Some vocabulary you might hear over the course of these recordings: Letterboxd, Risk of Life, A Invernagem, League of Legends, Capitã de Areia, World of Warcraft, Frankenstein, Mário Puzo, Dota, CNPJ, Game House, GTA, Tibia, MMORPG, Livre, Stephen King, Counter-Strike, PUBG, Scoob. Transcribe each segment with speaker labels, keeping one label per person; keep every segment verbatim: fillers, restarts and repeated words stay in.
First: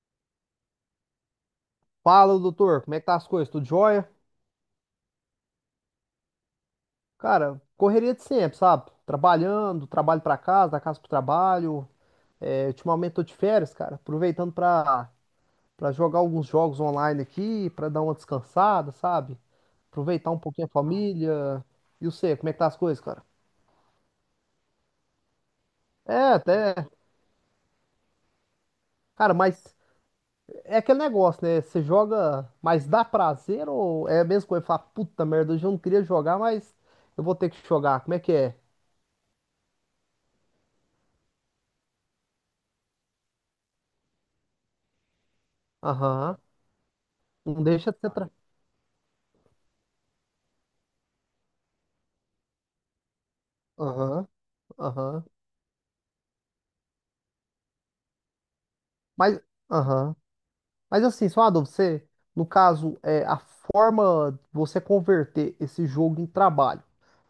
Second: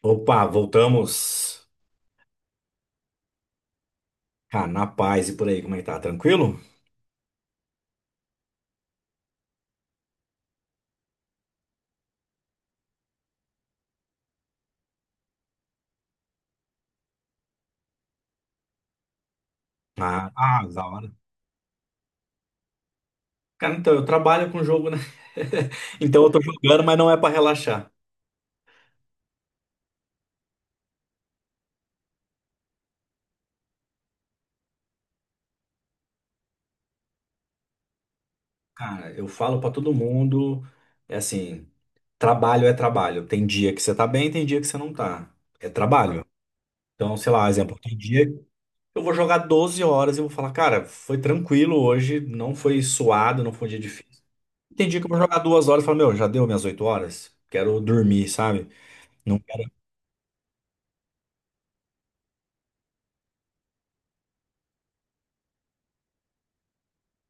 Speaker 1: Opa, voltamos.
Speaker 2: Fala, doutor, como é que tá as coisas? Tudo jóia?
Speaker 1: Ah, na paz e por aí, como é que tá? Tranquilo?
Speaker 2: Cara, correria de sempre, sabe? Trabalhando, trabalho pra casa, da casa pro trabalho. É, ultimamente tô de férias, cara, aproveitando pra, pra jogar alguns jogos online aqui, pra dar uma descansada, sabe?
Speaker 1: Ah,
Speaker 2: Aproveitar um pouquinho
Speaker 1: ah,
Speaker 2: a
Speaker 1: da hora.
Speaker 2: família. E você, como é que tá as coisas, cara?
Speaker 1: Cara, então, eu trabalho com jogo, né?
Speaker 2: É,
Speaker 1: Então eu tô
Speaker 2: até.
Speaker 1: jogando, mas não é pra relaxar.
Speaker 2: Cara, mas é aquele negócio, né? Você joga, mas dá prazer ou é a mesma coisa? Fala, puta merda, hoje eu não queria jogar, mas eu vou ter que jogar. Como é que é?
Speaker 1: Cara, eu falo pra todo mundo, é assim, trabalho é trabalho. Tem dia que você tá bem, tem dia que você não tá. É trabalho.
Speaker 2: Aham.
Speaker 1: Então, sei lá,
Speaker 2: Não
Speaker 1: exemplo,
Speaker 2: deixa
Speaker 1: tem
Speaker 2: de
Speaker 1: dia
Speaker 2: ser.
Speaker 1: que eu vou jogar doze horas e vou falar, cara, foi tranquilo hoje, não foi suado, não foi um dia difícil.
Speaker 2: Aham,
Speaker 1: Tem dia que eu vou
Speaker 2: aham.
Speaker 1: jogar duas horas e falo, meu, já deu minhas oito horas? Quero dormir, sabe? Não
Speaker 2: Mas, aham. Mas assim, só uma dúvida, você, no caso, é, a forma de você converter esse jogo em trabalho,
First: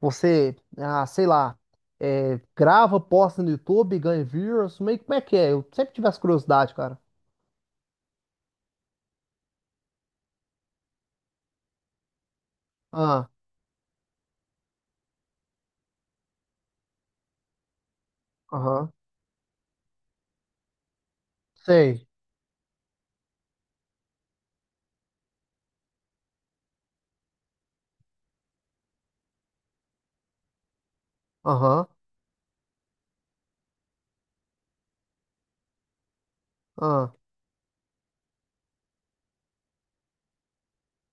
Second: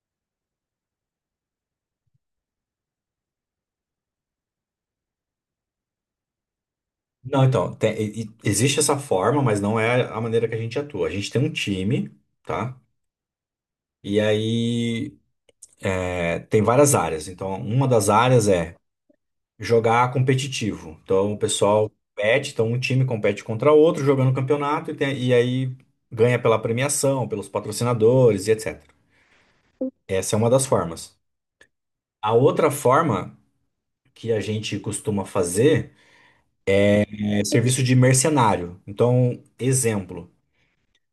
Speaker 2: você, ah, sei lá, é, grava, posta no YouTube, ganha views, meio que como é que é? Eu sempre tive essa curiosidade, cara.
Speaker 1: Não, então, tem- e- e- existe essa forma, mas não é a maneira que a gente atua. A gente tem um time, tá?
Speaker 2: Ah,
Speaker 1: E aí é, tem várias áreas. Então, uma das áreas é
Speaker 2: aham,
Speaker 1: jogar competitivo. Então, o pessoal
Speaker 2: sei.
Speaker 1: compete, então um time compete contra outro, jogando campeonato, e, tem- e aí ganha pela premiação, pelos patrocinadores e etecetera. Essa é uma das formas.
Speaker 2: Aham,
Speaker 1: A outra forma que a gente costuma fazer
Speaker 2: ah,
Speaker 1: é serviço de mercenário. Então, exemplo.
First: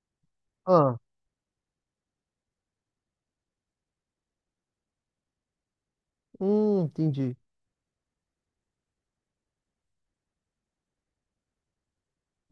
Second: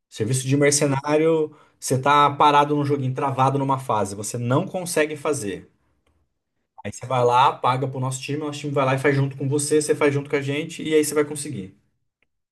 Speaker 1: Serviço de
Speaker 2: ah.
Speaker 1: mercenário, você tá parado num joguinho, travado numa fase, você não consegue fazer.
Speaker 2: Hum,
Speaker 1: Aí você vai
Speaker 2: entendi.
Speaker 1: lá, paga pro nosso time, o nosso time vai lá e faz junto com você, você faz junto com a gente, e aí você vai conseguir.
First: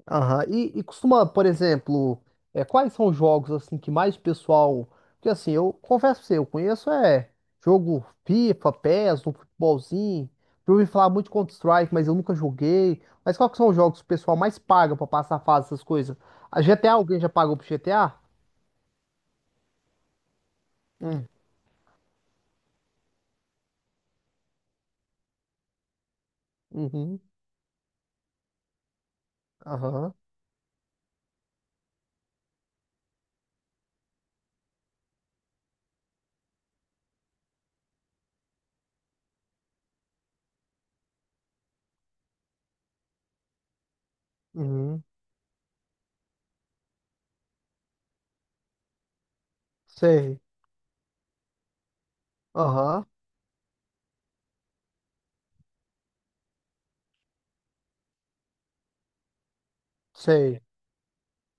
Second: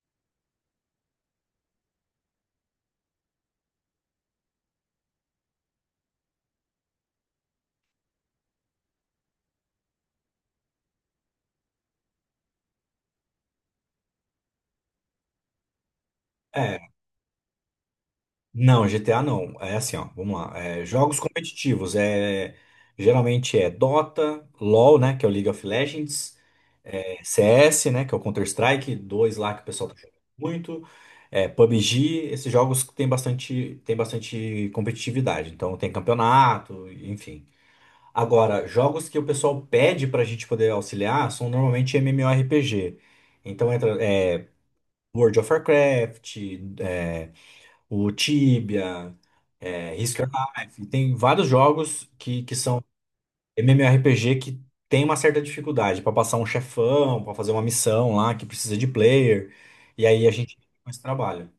Speaker 2: Aham. E, e costuma, por exemplo, é, quais são os jogos assim que mais pessoal. Porque assim, eu confesso pra você, eu conheço é jogo FIFA, P E S, um futebolzinho. Eu ouvi falar muito de Counter-Strike, mas eu nunca joguei. Mas quais que são os jogos que o pessoal mais paga pra passar fase, essas coisas? A
Speaker 1: É,
Speaker 2: G T A, alguém já pagou pro G T A?
Speaker 1: não, G T A não. É assim, ó, vamos lá. É, jogos
Speaker 2: Hum.
Speaker 1: competitivos, é, geralmente é Dota, LoL, né, que é o League of Legends,
Speaker 2: Uhum.
Speaker 1: é, C S, né, que é o Counter-Strike dois lá que o pessoal tá jogando
Speaker 2: Aham.
Speaker 1: muito, é, P U B G, esses jogos que tem bastante, tem bastante competitividade, então tem campeonato, enfim. Agora, jogos que o pessoal pede pra gente poder auxiliar são normalmente MMORPG. Então entra é,
Speaker 2: Uhum.
Speaker 1: World of Warcraft, é, o Tibia, é, Risk of
Speaker 2: Sei.
Speaker 1: Life, tem vários jogos que, que são
Speaker 2: Aham.
Speaker 1: MMORPG que tem uma certa dificuldade pra passar um chefão, pra fazer uma missão lá que precisa de player, e aí a gente
Speaker 2: Sei.
Speaker 1: fica com esse trabalho.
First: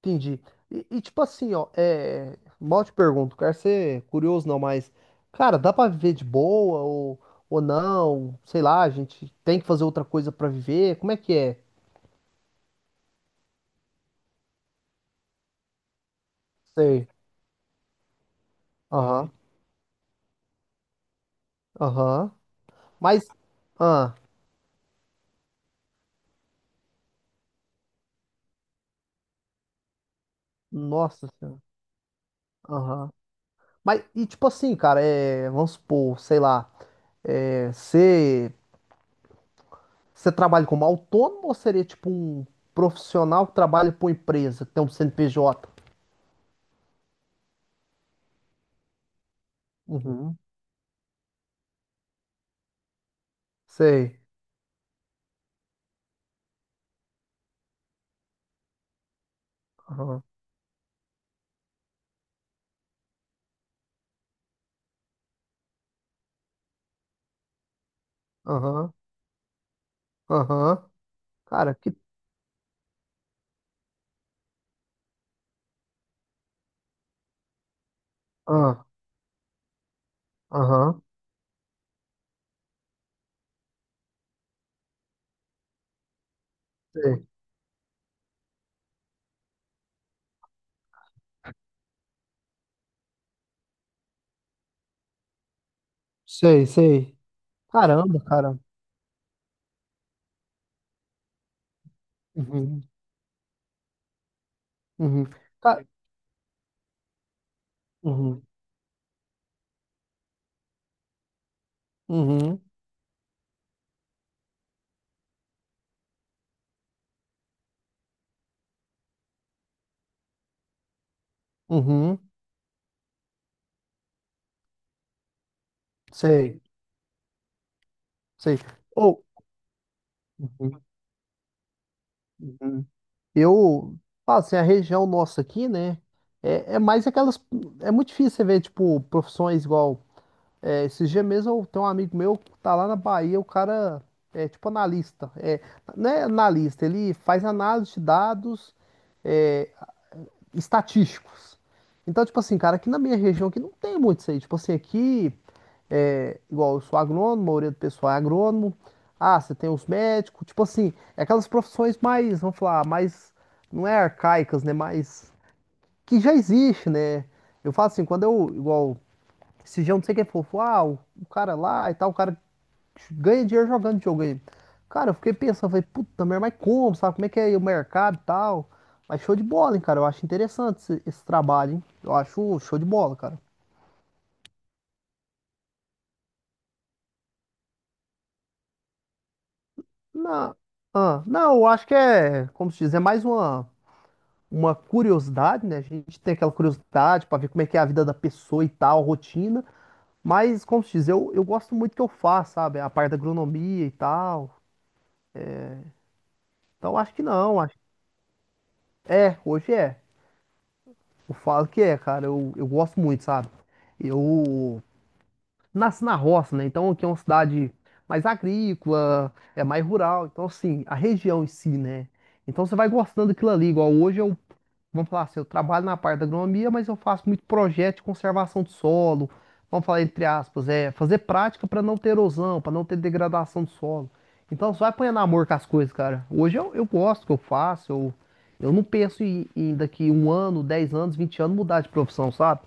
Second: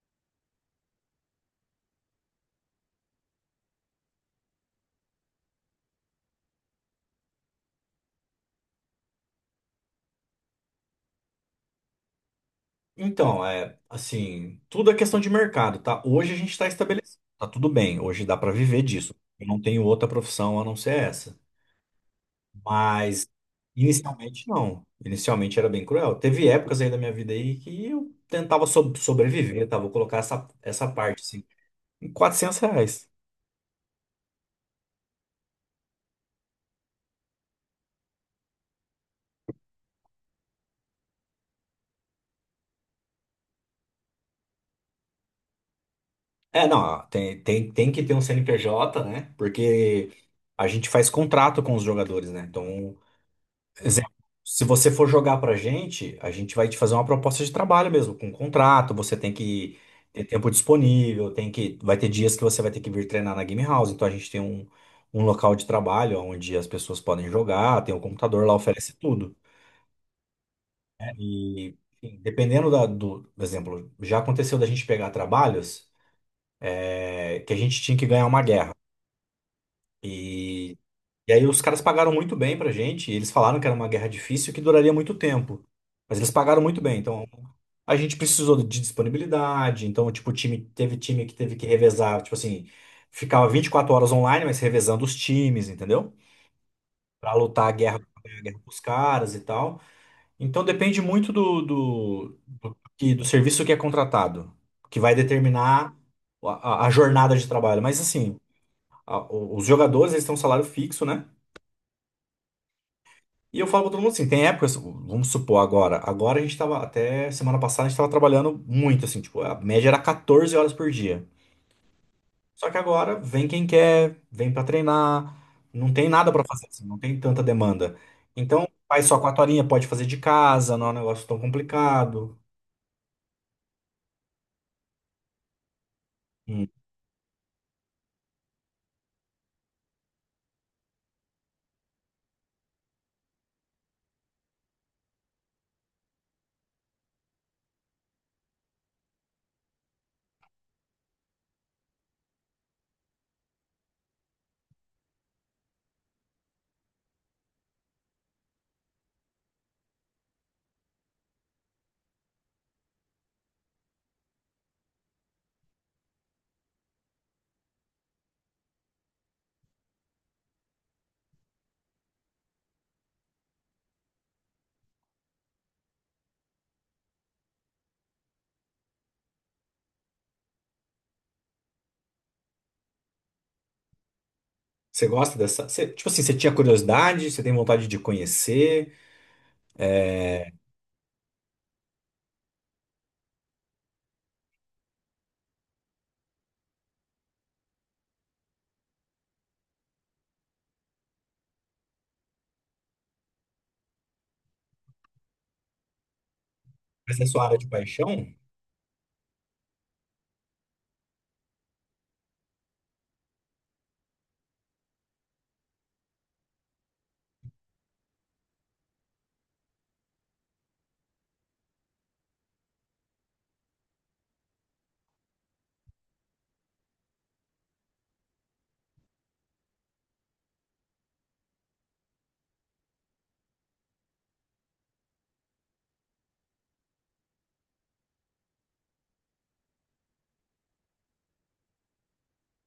Speaker 2: Entendi. E, e, tipo assim, ó, é. Mal te pergunto, quero ser curioso não, mas, cara, dá pra viver de boa ou, ou não? Sei lá, a gente tem que fazer outra coisa pra viver? Como é que é?
Speaker 1: Então, é assim, tudo é questão de mercado, tá? Hoje a gente está
Speaker 2: Sei.
Speaker 1: estabelecido, tá tudo bem, hoje dá pra viver disso.
Speaker 2: Aham,
Speaker 1: Eu não tenho outra profissão a não ser essa.
Speaker 2: aham.
Speaker 1: Mas
Speaker 2: Mas, ah,
Speaker 1: inicialmente não. Inicialmente era bem cruel. Teve épocas aí da minha vida aí que eu tentava so- sobreviver, tá? Vou colocar essa, essa parte
Speaker 2: nossa
Speaker 1: assim,
Speaker 2: senhora.
Speaker 1: em quatrocentos reais.
Speaker 2: Aham. Mas, e tipo assim, cara, é. Vamos supor, sei lá, é. Você você trabalha como autônomo ou seria tipo um profissional que trabalha pra uma empresa, que tem um C N P J?
Speaker 1: É, não, ah, tem, tem, tem que ter um C N P J, né? Porque
Speaker 2: Uhum.
Speaker 1: a gente faz contrato com os jogadores, né? Então, exemplo,
Speaker 2: Sei.
Speaker 1: se você for jogar pra gente, a gente vai te fazer uma proposta de trabalho mesmo, com contrato, você tem que ter tempo disponível, tem que, vai ter dias que você vai ter que vir treinar na Game House, então a gente tem um, um local de trabalho onde as pessoas podem jogar, tem um computador lá,
Speaker 2: Aham,
Speaker 1: oferece tudo.
Speaker 2: aham.
Speaker 1: E
Speaker 2: Cara, que.
Speaker 1: enfim, dependendo da, do, por exemplo, já aconteceu da gente pegar trabalhos, é, que a gente tinha que ganhar uma guerra.
Speaker 2: Ah,
Speaker 1: e
Speaker 2: aham,
Speaker 1: E aí os caras pagaram muito bem pra gente, e eles falaram que era uma guerra difícil e que duraria muito tempo. Mas eles pagaram muito bem,
Speaker 2: sei.
Speaker 1: então a gente precisou de disponibilidade, então tipo, o time teve time que teve que revezar, tipo assim, ficava vinte e quatro horas online, mas revezando os times, entendeu?
Speaker 2: Sei, sei.
Speaker 1: Pra lutar a guerra,
Speaker 2: Caramba,
Speaker 1: a
Speaker 2: cara.
Speaker 1: guerra com os caras e tal. Então depende muito do, do, do,
Speaker 2: Uhum,
Speaker 1: que- do serviço que é contratado, que vai
Speaker 2: uhum. Ca-
Speaker 1: determinar a, a- a jornada de trabalho. Mas assim,
Speaker 2: Uhum,
Speaker 1: a- o- os jogadores eles têm um salário fixo, né?
Speaker 2: uhum,
Speaker 1: E eu falo pra todo mundo assim, tem épocas, vamos supor agora, agora a gente tava, até semana passada a gente tava trabalhando muito, assim, tipo, a média era catorze horas por dia.
Speaker 2: uhum.
Speaker 1: Só que agora vem quem quer, vem pra treinar, não tem nada pra
Speaker 2: Sei,
Speaker 1: fazer, assim, não tem tanta demanda.
Speaker 2: sei.
Speaker 1: Então, faz só
Speaker 2: Ou.
Speaker 1: quatro horinhas, pode fazer de casa,
Speaker 2: Uhum,
Speaker 1: não é um negócio tão complicado.
Speaker 2: uhum. Eu. Ah, assim, a região nossa aqui, né?
Speaker 1: Hum.
Speaker 2: É, é mais aquelas. É muito difícil você ver, tipo, profissões igual. É, esses dias mesmo eu tenho um amigo meu que tá lá na Bahia, o cara é tipo analista. É, não é analista, ele faz análise de dados. É estatísticos. Então, tipo assim, cara, aqui na minha região aqui não tem muito isso aí. Tipo assim, aqui é igual eu sou agrônomo, a maioria do pessoal é agrônomo. Ah, você tem os médicos, tipo assim, é aquelas profissões mais, vamos falar, mais não é arcaicas, né, mas que já existe, né? Eu falo assim, quando eu igual esse dia, eu não sei quem for, falou, ah, o, o cara lá e tal, o cara ganha dinheiro jogando videogame. Cara, eu fiquei pensando, falei, puta merda, mas como, sabe? Como é que é o mercado e tal? Mas show de bola, hein, cara? Eu acho interessante esse, esse trabalho, hein? Eu acho show de bola, cara.
Speaker 1: Você gosta dessa? Você- tipo assim, você tinha curiosidade, você tem vontade de conhecer, é,
Speaker 2: Não, ah, não, eu acho que é, como se diz, é mais uma, uma curiosidade, né? A gente tem aquela curiosidade pra ver como é que é a vida da pessoa e tal, rotina. Mas, como se diz, eu, eu gosto muito que eu faço, sabe? A parte da agronomia e tal. Então, acho
Speaker 1: mas
Speaker 2: que
Speaker 1: é sua área
Speaker 2: não,
Speaker 1: de
Speaker 2: acho,
Speaker 1: paixão?
Speaker 2: é, hoje é. Eu falo que é, cara. Eu, eu gosto muito, sabe? Eu nasci na roça, né? Então aqui é uma cidade mais agrícola, é mais rural. Então, assim, a região em si, né? Então você vai gostando daquilo ali. Igual hoje eu vamos falar assim, eu trabalho na parte da agronomia, mas eu faço muito projeto de conservação de solo. Vamos falar entre aspas, é fazer prática para não ter erosão, para não ter degradação do solo. Então você vai apanhando amor com as coisas, cara. Hoje eu, eu gosto do que eu faço, eu, eu não penso em, em daqui um ano, dez anos, vinte anos mudar de profissão, sabe?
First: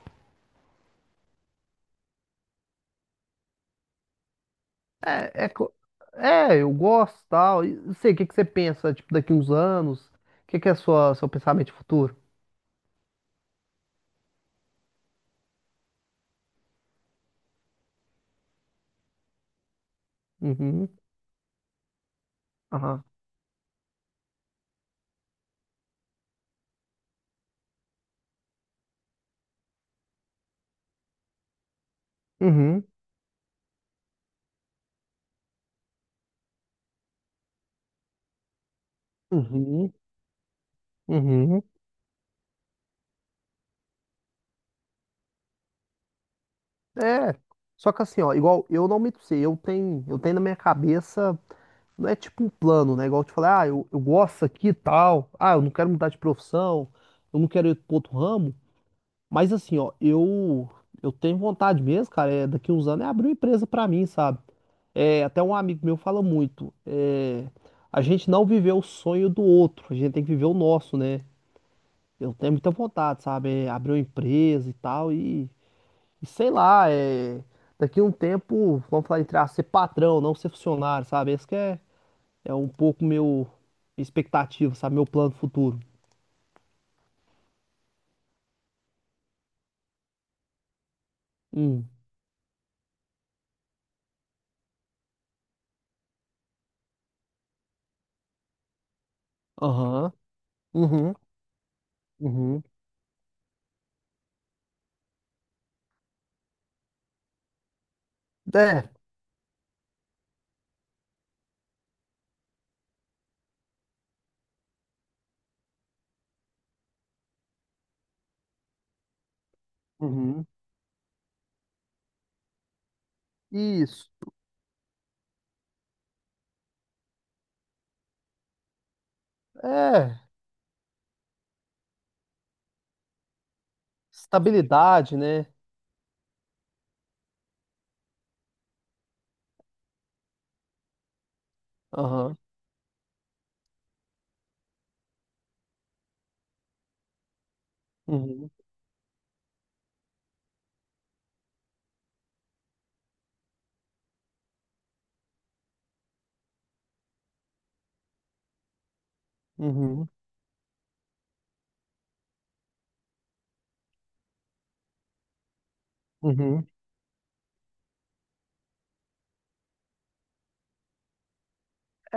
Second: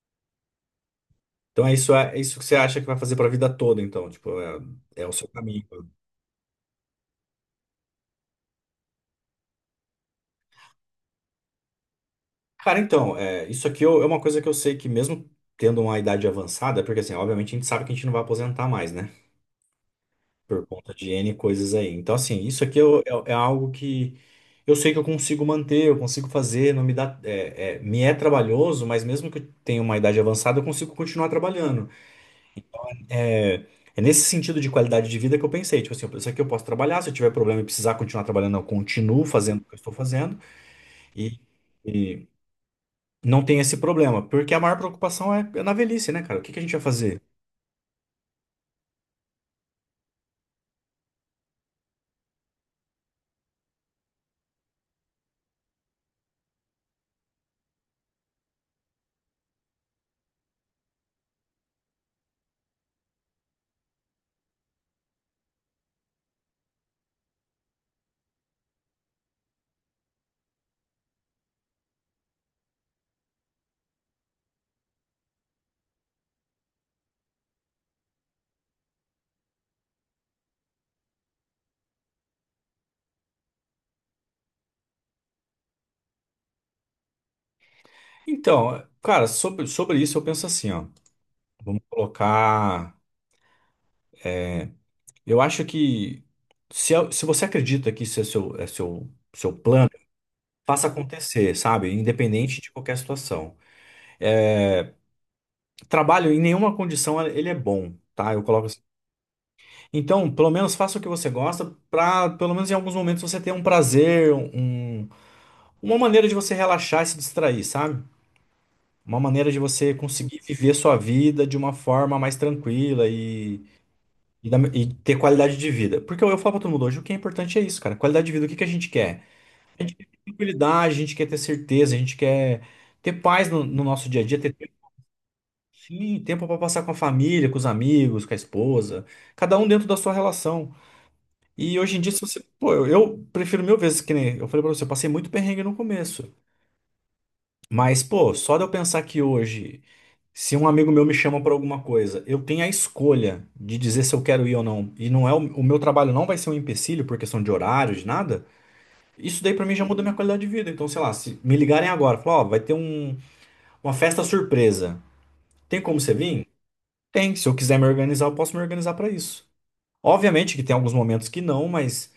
Speaker 1: Então é isso, é isso que você acha que vai fazer pra vida toda, então, tipo, é, é o seu
Speaker 2: É, é,
Speaker 1: caminho.
Speaker 2: co- é, eu gosto tal. E não sei, o que que você pensa, tipo, daqui uns anos? O que que é sua, seu pensamento de futuro?
Speaker 1: Cara, então, é, isso aqui eu- é uma coisa que eu sei que mesmo tendo uma idade avançada, porque assim, obviamente a gente sabe que a gente não vai aposentar mais, né? Por
Speaker 2: Uhum,
Speaker 1: conta de N coisas aí. Então, assim, isso aqui eu-
Speaker 2: aham,
Speaker 1: é, é algo que eu sei que eu consigo manter, eu consigo fazer, não me dá, é, é, me é trabalhoso, mas mesmo que eu tenha uma idade avançada, eu consigo continuar trabalhando.
Speaker 2: uhum,
Speaker 1: É, é nesse sentido de qualidade de vida que eu pensei, tipo assim, isso aqui eu posso trabalhar, se eu tiver problema e precisar continuar trabalhando, eu continuo fazendo o que eu
Speaker 2: uhum,
Speaker 1: estou fazendo. E,
Speaker 2: uhum.
Speaker 1: e- não tem esse problema, porque a maior preocupação é é na velhice, né, cara? O que que a gente vai fazer?
Speaker 2: É, só que assim, ó, igual eu não me pra eu tenho, eu tenho na minha cabeça, não é tipo um plano, né? Igual eu te falei, ah, eu, eu gosto aqui e tal, ah, eu não quero mudar de profissão, eu não quero ir pro outro ramo, mas assim, ó, eu, eu tenho vontade mesmo, cara, é, daqui uns anos é abrir uma empresa pra mim, sabe? É, até um amigo meu fala muito, é, a gente não viveu o sonho do outro, a gente tem que viver o nosso, né? Eu tenho muita vontade, sabe? É, abrir uma empresa e tal, e. E sei lá, é... daqui a um tempo, vamos falar entrar aspas, ser patrão, não ser funcionário, sabe? Esse que é, é um pouco meu minha expectativa, sabe? Meu plano futuro.
Speaker 1: Então, cara, sobre, sobre isso eu penso assim, ó. Vamos
Speaker 2: Hum.
Speaker 1: colocar. Eu acho que se, é- se você acredita que isso é seu, é seu, seu plano,
Speaker 2: Aham.
Speaker 1: faça
Speaker 2: Uhum.
Speaker 1: acontecer, sabe? Independente
Speaker 2: Uhum.
Speaker 1: de qualquer situação. Trabalho em nenhuma condição é, ele é bom. Tá, eu coloco assim.
Speaker 2: É.
Speaker 1: Então, pelo menos faça o que você gosta, pra pelo menos em alguns momentos você ter um prazer, um, uma maneira de você relaxar e se distrair, sabe? Uma maneira de você conseguir
Speaker 2: Uhum.
Speaker 1: viver sua vida de uma forma mais tranquila e,
Speaker 2: Isso.
Speaker 1: e, da- e ter qualidade de vida. Porque eu, eu falo pra todo mundo hoje, o que é importante é isso, cara. Qualidade de vida, o que que a gente quer? A gente quer
Speaker 2: É.
Speaker 1: tranquilidade, a gente quer ter certeza, a gente quer ter paz no, no nosso dia a dia, ter tempo,
Speaker 2: Estabilidade, né?
Speaker 1: sim, tempo para passar com a família, com os amigos, com a esposa, cada um dentro da sua relação. E hoje em dia, se
Speaker 2: Aham.
Speaker 1: você. Pô, eu, eu prefiro mil vezes que nem. Eu falei pra você, eu passei muito perrengue no começo. Mas, pô,
Speaker 2: Uhum.
Speaker 1: só de eu pensar que hoje. Se um amigo meu me chama para alguma coisa, eu tenho a escolha de dizer se eu quero ir ou não. E não é o, o meu trabalho não vai ser um empecilho por questão de horário, de nada. Isso daí para mim já muda
Speaker 2: Uhum.
Speaker 1: minha qualidade de vida. Então, sei lá, se me ligarem agora, falar, ó, vai ter um- uma festa surpresa. Tem como você vir?
Speaker 2: Uhum.
Speaker 1: Tem. Se eu quiser me organizar, eu posso me organizar para isso. Obviamente que tem alguns momentos que não, mas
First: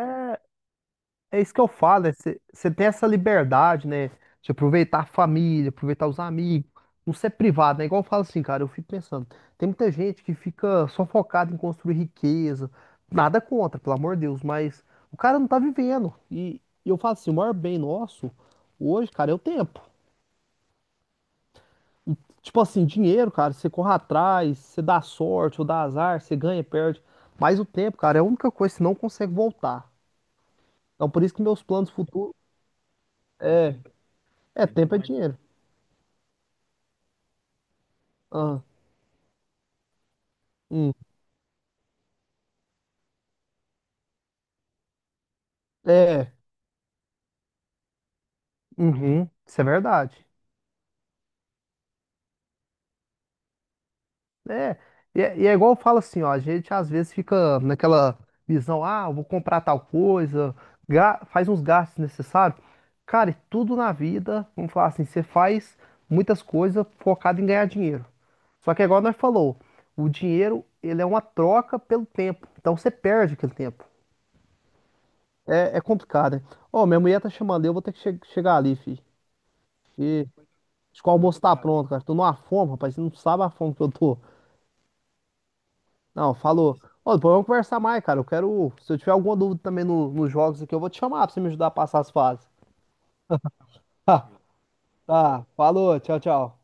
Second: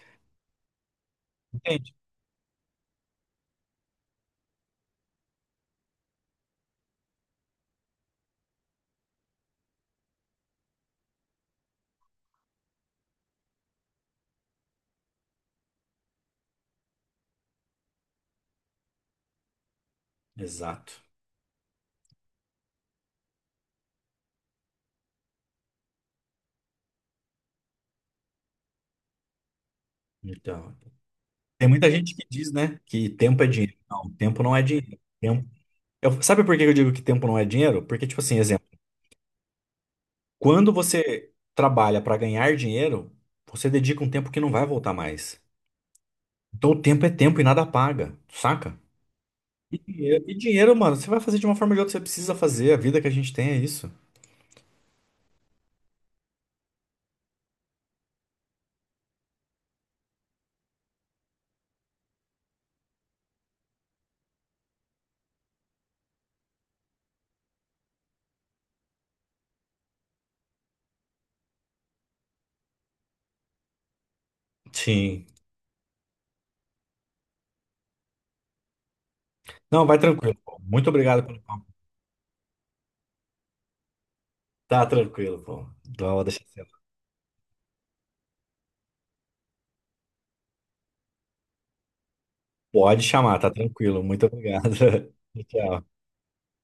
Speaker 2: É isso que eu
Speaker 1: entende?
Speaker 2: falo, né? Você tem essa liberdade, né? De aproveitar a família, aproveitar os amigos, não ser privado, né? Igual eu falo assim, cara, eu fico pensando, tem muita gente que fica só focada em construir riqueza, nada contra, pelo amor de Deus, mas o cara não tá vivendo. E, e eu falo assim, o maior bem nosso hoje, cara, é o tempo.
Speaker 1: Exato.
Speaker 2: Tipo assim, dinheiro, cara, você corre atrás, você dá sorte ou dá azar, você ganha, perde. Mas o tempo, cara, é a única coisa que você não consegue voltar.
Speaker 1: Então,
Speaker 2: Então por isso que meus
Speaker 1: tem muita
Speaker 2: planos
Speaker 1: gente que
Speaker 2: futuros
Speaker 1: diz, né, que tempo é
Speaker 2: é,
Speaker 1: dinheiro. Não, tempo não é
Speaker 2: é tempo é
Speaker 1: dinheiro.
Speaker 2: dinheiro.
Speaker 1: Tempo... Eu- sabe por que eu digo que tempo não é dinheiro? Porque, tipo assim,
Speaker 2: Ah,
Speaker 1: exemplo. Quando
Speaker 2: hum,
Speaker 1: você trabalha para ganhar dinheiro, você dedica um tempo que não vai voltar mais.
Speaker 2: é,
Speaker 1: Então o tempo é tempo e nada paga, saca?
Speaker 2: uhum, isso é
Speaker 1: E dinheiro,
Speaker 2: verdade.
Speaker 1: e dinheiro, mano, você vai fazer de uma forma ou de outra, você precisa fazer. A vida que a gente tem é isso.
Speaker 2: É, e é, e é igual eu falo assim, ó, a gente às vezes fica naquela visão, ah, eu vou comprar tal coisa, ga- faz uns gastos necessários. Cara, e tudo na vida, vamos falar assim, você faz muitas coisas focado em ganhar dinheiro. Só que é igual nós falou, o dinheiro, ele é uma troca pelo tempo, então você perde aquele tempo.
Speaker 1: Sim.
Speaker 2: É, é complicado, né? Ó, minha mulher tá chamando, eu vou ter que che- chegar ali,
Speaker 1: Não, vai
Speaker 2: filho.
Speaker 1: tranquilo, pô. Muito
Speaker 2: Acho que o
Speaker 1: obrigado pelo
Speaker 2: almoço tá
Speaker 1: papo.
Speaker 2: pronto, cara. Tô numa fome, rapaz. Você não sabe a fome que eu tô.
Speaker 1: Tá tranquilo, pô. Não,
Speaker 2: Não,
Speaker 1: deixa quieto.
Speaker 2: falou. Ô, depois vamos conversar mais, cara. Eu quero. Se eu tiver alguma dúvida também no, nos jogos aqui, eu vou te chamar pra você me ajudar a passar as fases.
Speaker 1: Pode chamar, tá tranquilo. Muito obrigado.
Speaker 2: tá.
Speaker 1: Tchau.
Speaker 2: Falou. Tchau, tchau.